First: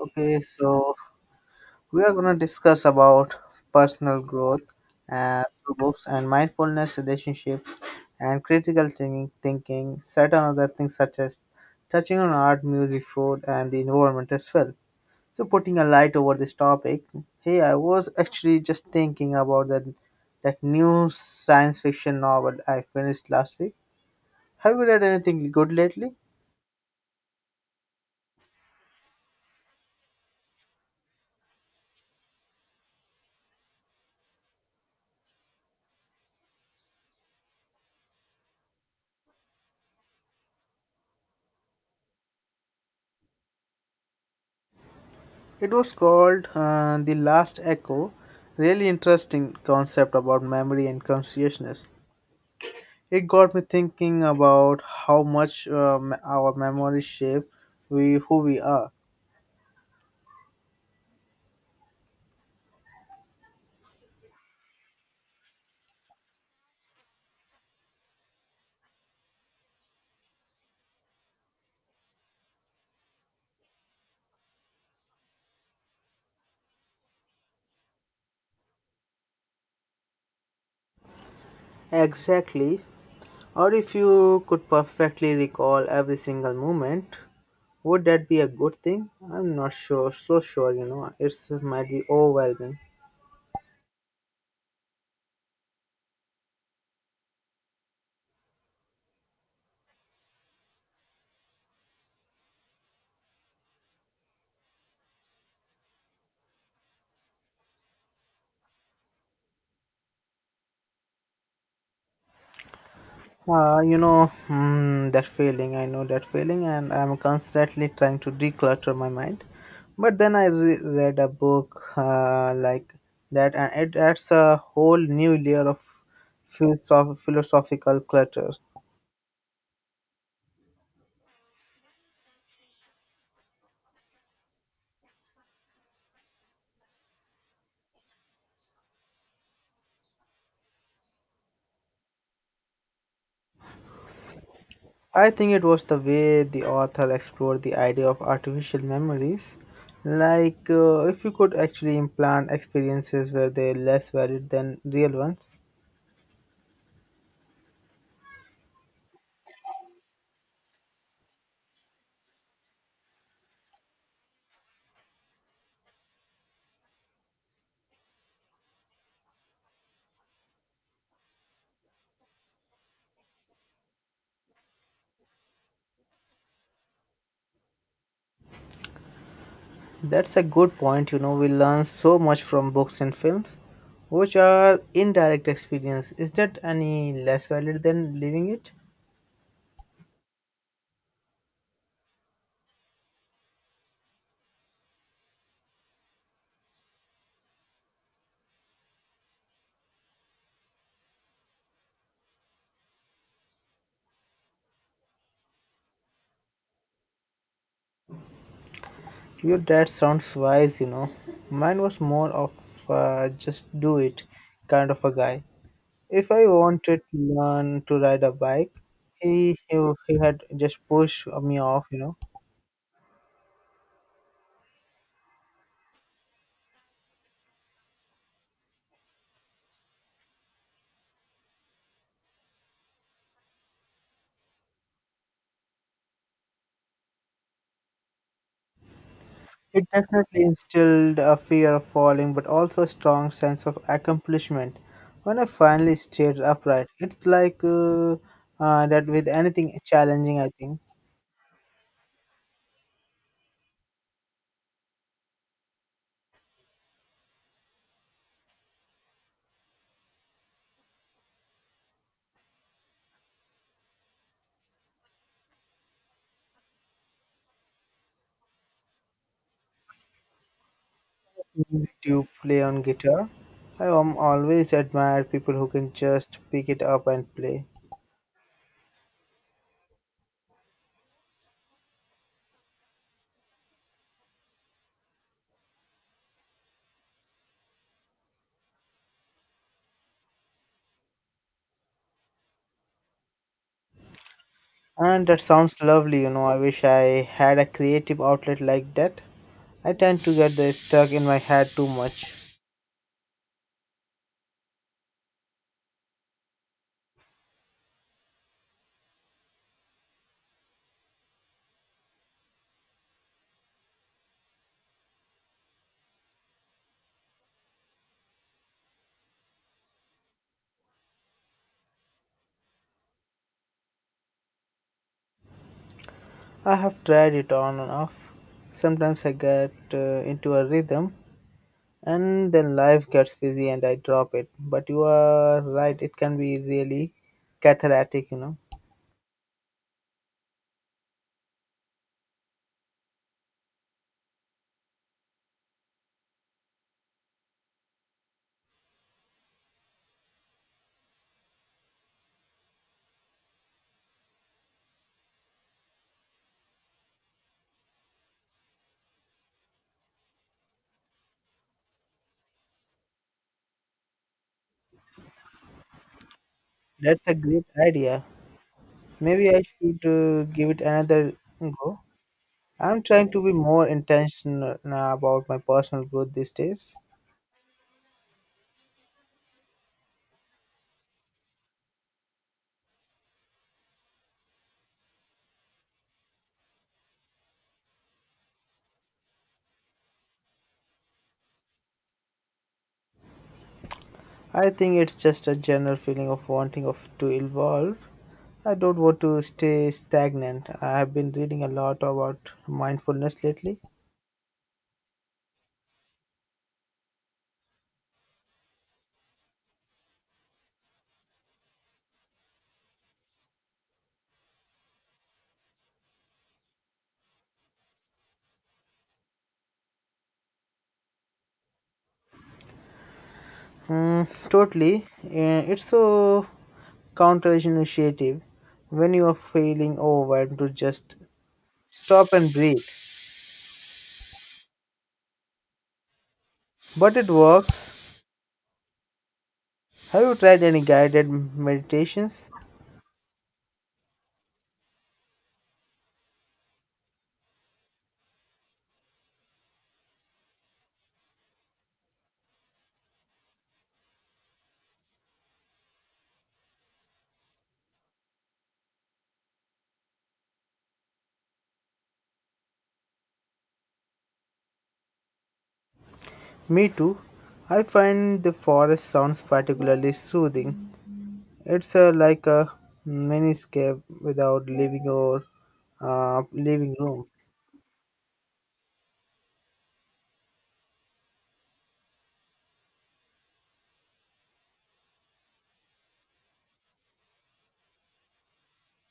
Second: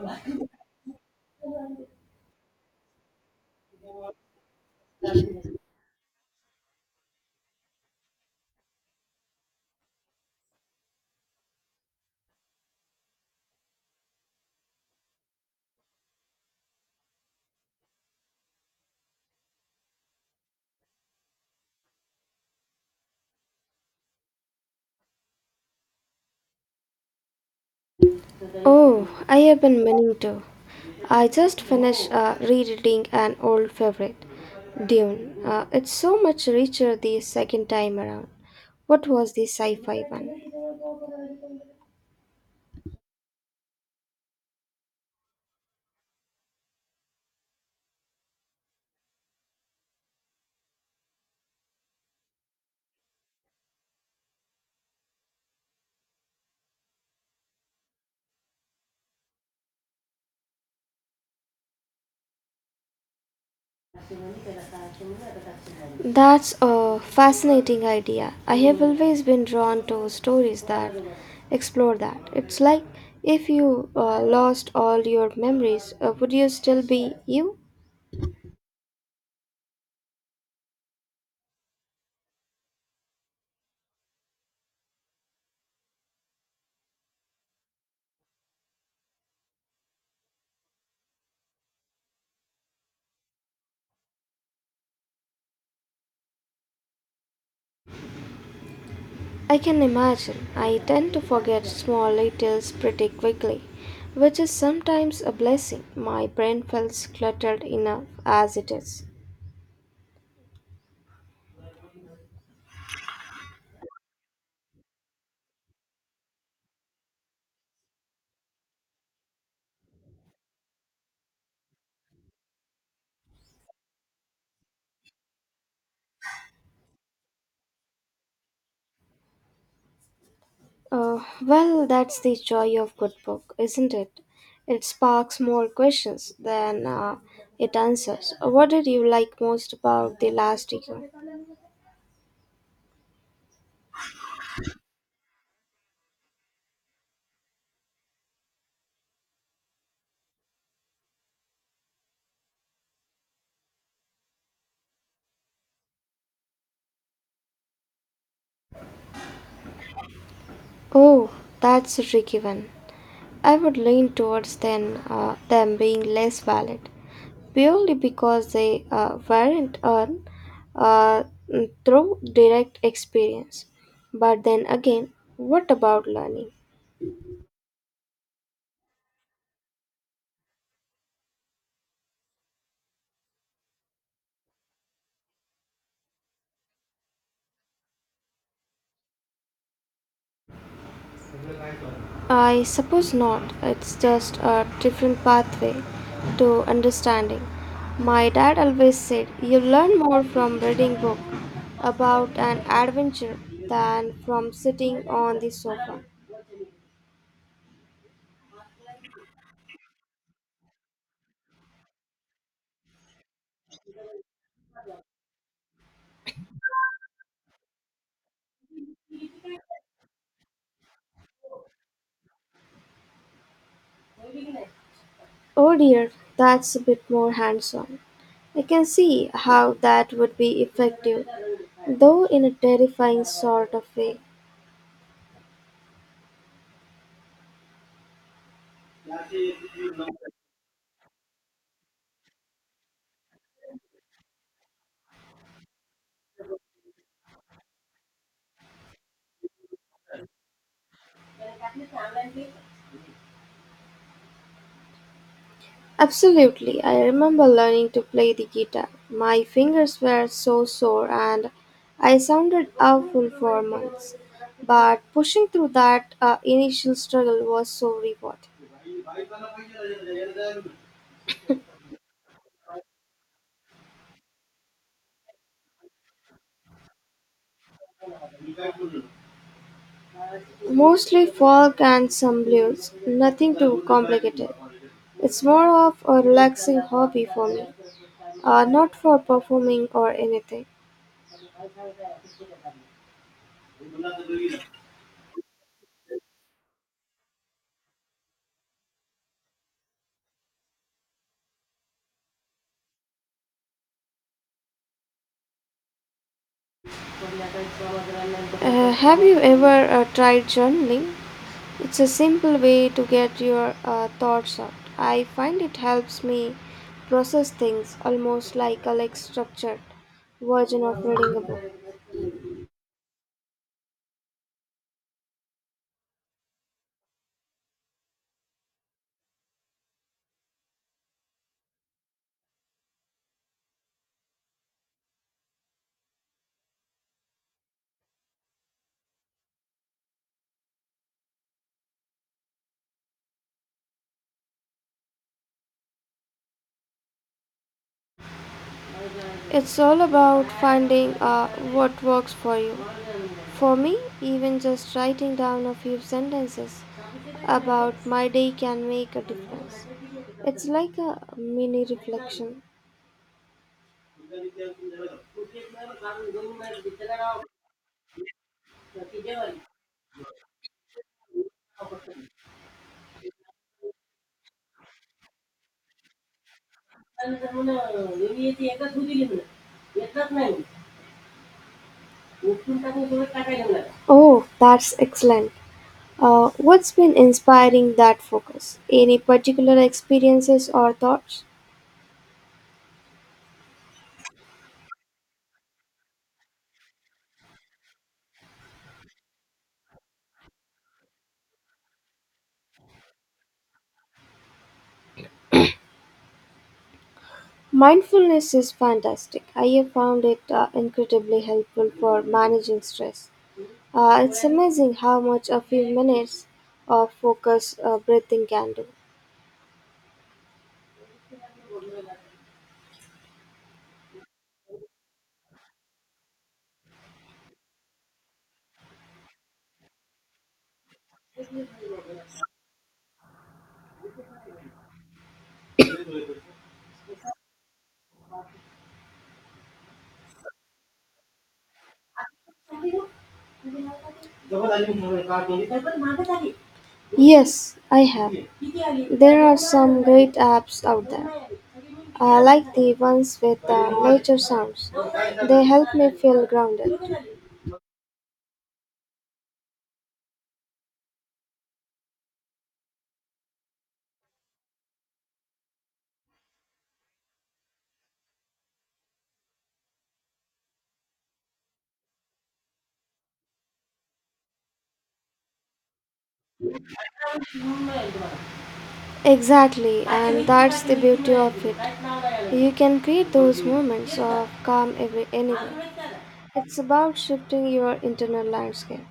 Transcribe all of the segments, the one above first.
Okay, so we are going to discuss about personal growth and through books and mindfulness relationships and critical thinking, certain other things such as touching on art, music, food, and the environment as well. So putting a light over this topic, hey, I was actually just thinking about that new science fiction novel I finished last week. Have you read anything good lately? Oh, I have been meaning to. I just finished rereading an old favorite, Dune. It's so much richer the second time around. What was the sci fi one? It was called The Last Echo. Really interesting concept about memory and consciousness. It got me thinking about how much our memories shape we, who we are. That's a fascinating idea. I have always been drawn to stories that explore that. It's like if you lost all your memories, would you still be you? Exactly. Or if you could perfectly recall every single moment, would that be a good thing? I'm not sure, so sure, you know. It's might be overwhelming. I can imagine. I tend to forget small details pretty quickly, which is sometimes a blessing. My brain feels cluttered enough as it is. That feeling, I know that feeling, and I'm constantly trying to declutter my mind. But then I read a book like that, and it adds a whole new layer of philosophical clutter. Well, that's the joy of good book, isn't it? It sparks more questions than it answers. What did you like most about the last year? I think it was the way the author explored the idea of artificial memories. Like, if you could actually implant experiences where they're less valid than real ones. Oh, that's a tricky one. I would lean towards then them being less valid, purely because they weren't earned uh, through direct experience. But then again, what about learning? That's a good point. You know, we learn so much from books and films, which are indirect experience. Is that any less valid than living it? I suppose not. It's just a different pathway to understanding. My dad always said you learn more from reading book about an adventure than from sitting on the sofa. Your dad sounds wise, you know. Mine was more of just do it kind of a guy. If I wanted to learn to ride a bike, he he, he had just pushed me off, you know. Oh dear, that's a bit more hands on. I can see how that would be effective, though in a terrifying sort of way. It definitely instilled a fear of falling, but also a strong sense of accomplishment. When I finally stayed upright, it's like that with anything challenging, I think. Absolutely, I remember learning to play the guitar. My fingers were so sore and I sounded awful for months. But pushing through that initial struggle was so rewarding. Music to play on guitar, I am always admire people who can just pick it up and play. Mostly folk and some blues, nothing too complicated. It's more of a relaxing hobby for me, not for performing or anything. And that sounds lovely, you know. I wish I had a creative outlet like that. I tend to get the stuck in my head too much. Have you ever tried journaling? It's a simple way to get your thoughts out. I find it helps me process things almost like structured version of reading a book. I have tried it on and off. Sometimes I get into a rhythm, and then life gets busy and I drop it. But you are right, it can be really cathartic, you know. It's all about finding what works for you. For me, even just writing down a few sentences about my day can make a difference. It's like a mini reflection. That's a great idea. Maybe I should give it another go. I'm trying to be more intentional about my personal growth these days. Oh, that's excellent. What's been inspiring that focus? Any particular experiences or thoughts? I think it's just a general feeling of wanting of to evolve. I don't want to stay stagnant. I have been reading a lot about mindfulness lately. Mindfulness is fantastic. I have found it incredibly helpful for managing stress. It's amazing how much a few minutes of focus breathing can Mm, totally. It's a counter initiative when you are feeling overwhelmed to just stop and breathe. do. But it works. Have you tried any guided meditations? Yes, I have. There are some great apps out there. I like the ones with nature sounds. They help me feel grounded. Me too. I find the forest sounds particularly soothing. It's like a miniscape without leaving your living room. Exactly, and that's the beauty of it. You can create those moments of calm anywhere. It's about shifting your internal landscape.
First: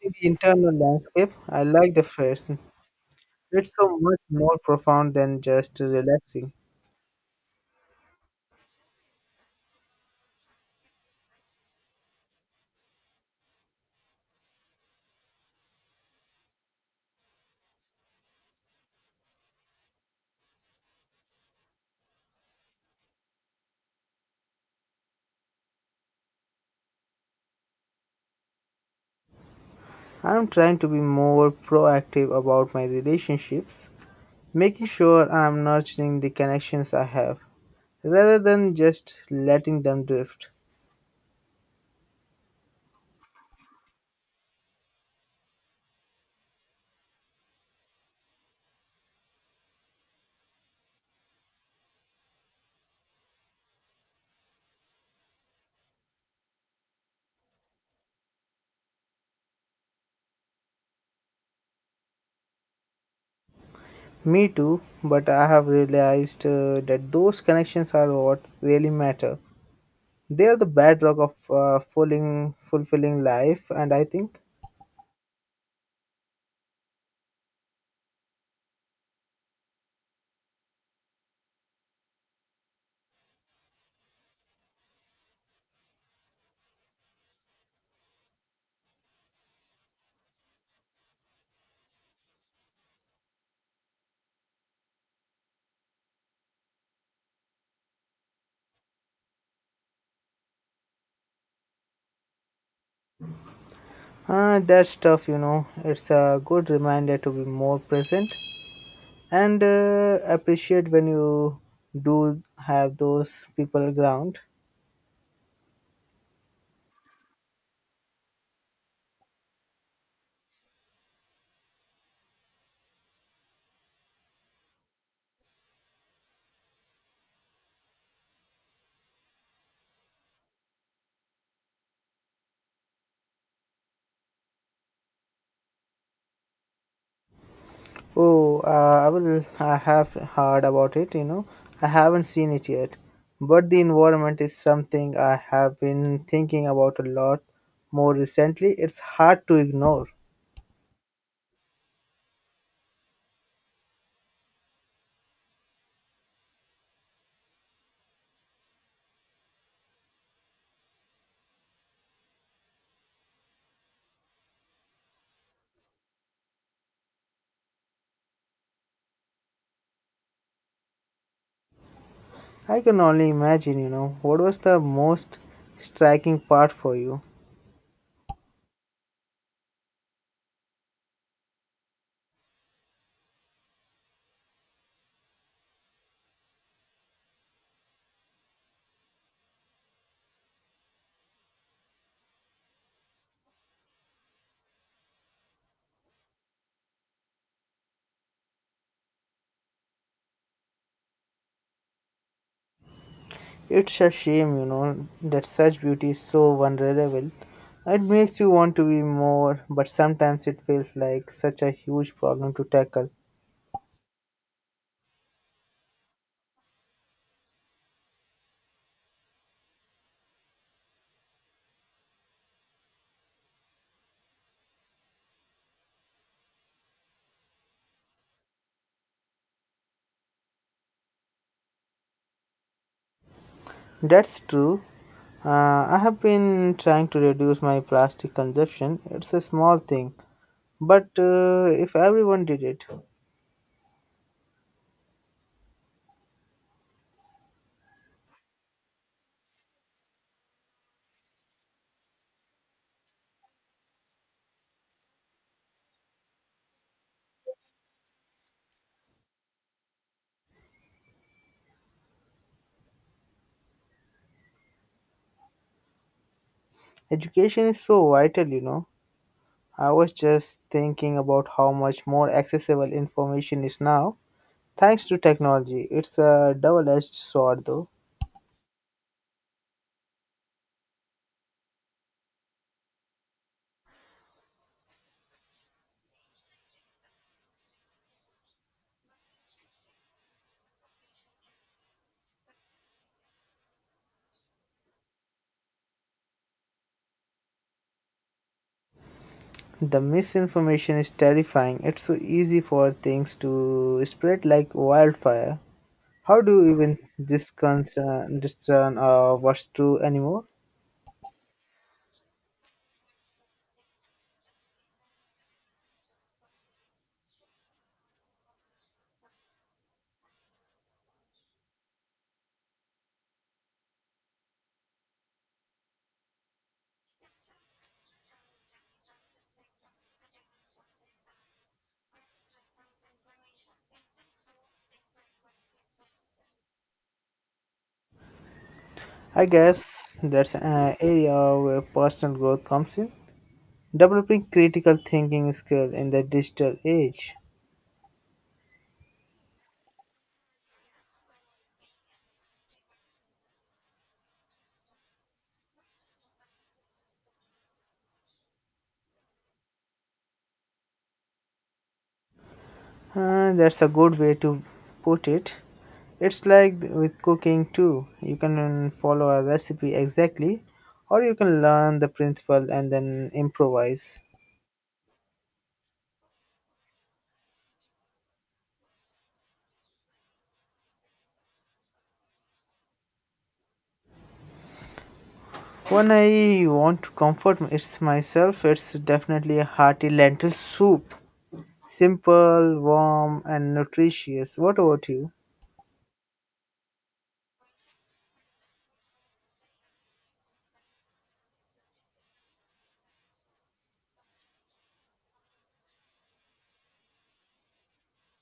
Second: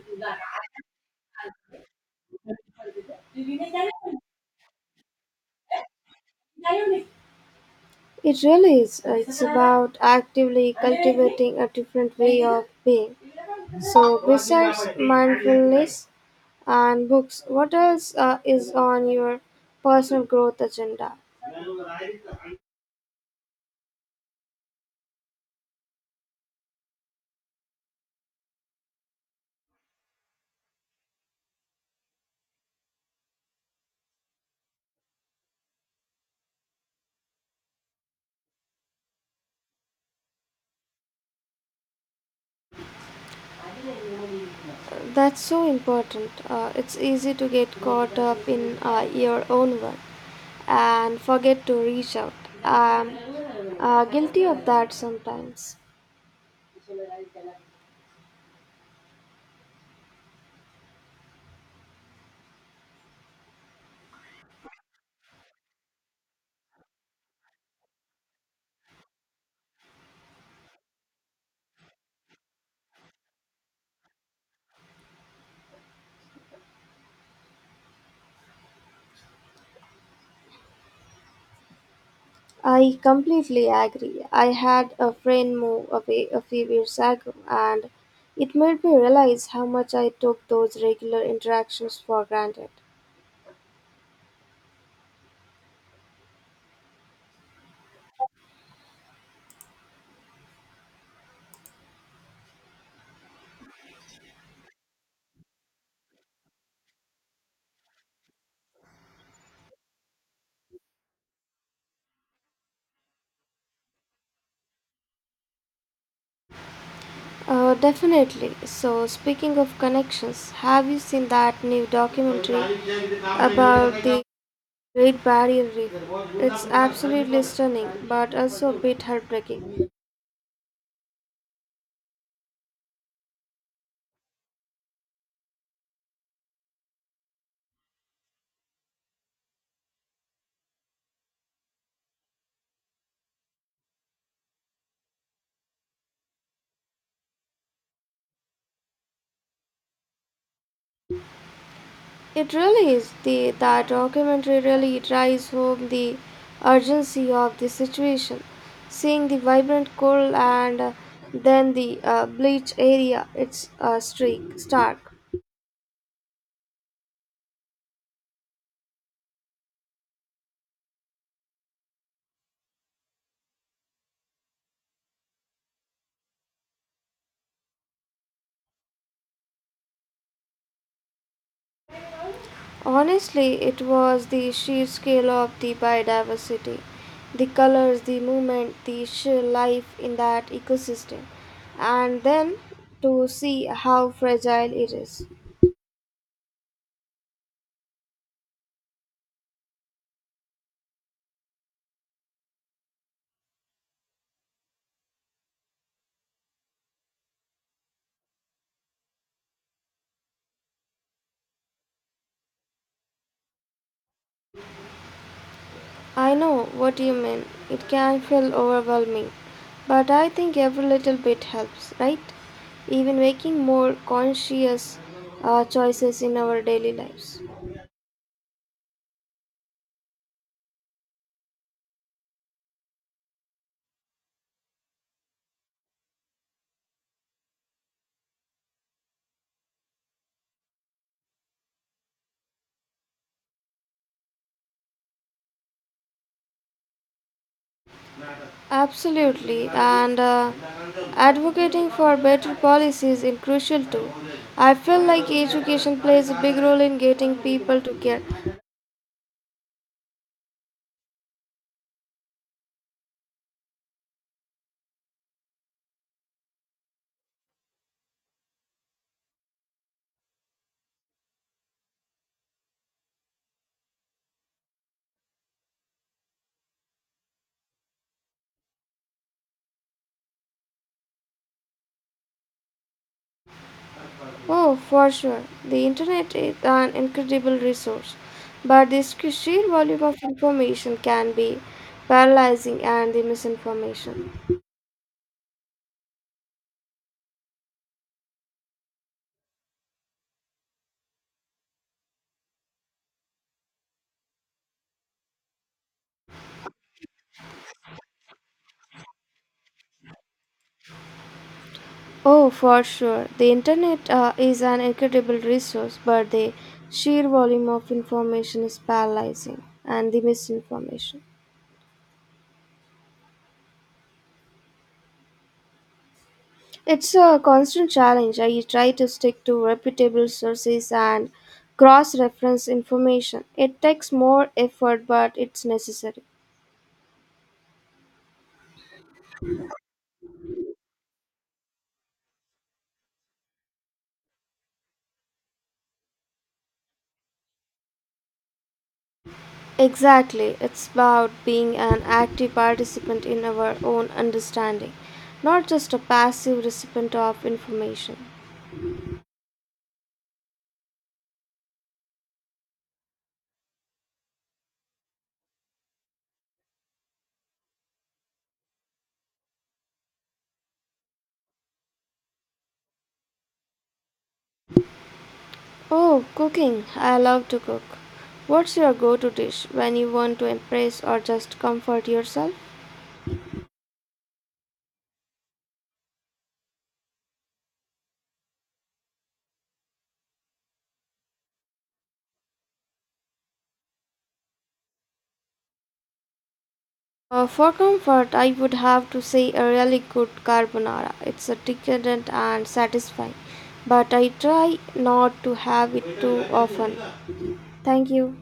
The internal landscape, I like the phrase. It's so much more profound than just relaxing. It really is. It's about actively cultivating a different way of being. So, besides mindfulness and books, what else is on your personal growth agenda? I'm trying to be more proactive about my relationships, making sure I'm nurturing the connections I have rather than just letting them drift. That's so important. It's easy to get caught up in your own work and forget to reach out. I'm guilty of that sometimes. Me too, but I have realized that those connections are what really matter. They are the bedrock of fulfilling life, and I think I completely agree. I had a friend move away a few years ago, and it made me realize how much I took those regular interactions for granted. That stuff, you know, it's a good reminder to be more present and appreciate when you do have those people around. Definitely. So, speaking of connections, have you seen that new documentary about the Great Barrier Reef? It's absolutely stunning, but also a bit heartbreaking. Oh, I will. I have heard about it. You know, I haven't seen it yet, but the environment is something I have been thinking about a lot more recently. It's hard to ignore. It really is. That documentary really drives home the urgency of the situation. Seeing the vibrant coral and then the bleach area, it's stark. I can only imagine. You know, what was the most striking part for you? Honestly, it was the sheer scale of the biodiversity, the colors, the movement, the sheer life in that ecosystem, and then to see how fragile it is. It's a shame, you know, that such beauty is so vulnerable. It makes you want to be more, but sometimes it feels like such a huge problem to tackle. I know what you mean. It can feel overwhelming, but I think every little bit helps, right? Even making more conscious choices in our daily lives. That's true. I have been trying to reduce my plastic consumption. It's a small thing, but if everyone did it, Absolutely, and advocating for better policies is crucial too. I feel like education plays a big role in getting people to care. education is so vital, you know. I was just thinking about how much more accessible information is now thanks to technology. It's a double edged sword, though. Oh, for sure. The internet is an incredible resource, but the sheer volume of information can be paralyzing and the misinformation. The misinformation is terrifying. It's so easy for things to spread like wildfire. How do you even this concern discern what's true anymore? Oh, for sure. The internet is an incredible resource, but the sheer volume of information is paralyzing and the misinformation. It's a constant challenge. I try to stick to reputable sources and cross reference information. It takes more effort, but it's necessary. I guess that's an area where personal growth comes in. Developing critical thinking skill in the digital age. Exactly, it's about being an active participant in our own understanding, not just a passive recipient of information. That's a good way to put it. It's like with cooking too. You can follow a recipe exactly, or you can learn the principle and then improvise. Oh, cooking. I love to cook. What's your go to dish when you want to impress or just comfort yourself? When I want to comfort it's myself, it's definitely a hearty lentil soup. Simple, warm, and nutritious. What about you? For comfort, I would have to say a really good carbonara. It's a decadent and satisfying, but I try not to have it too often. Thank you.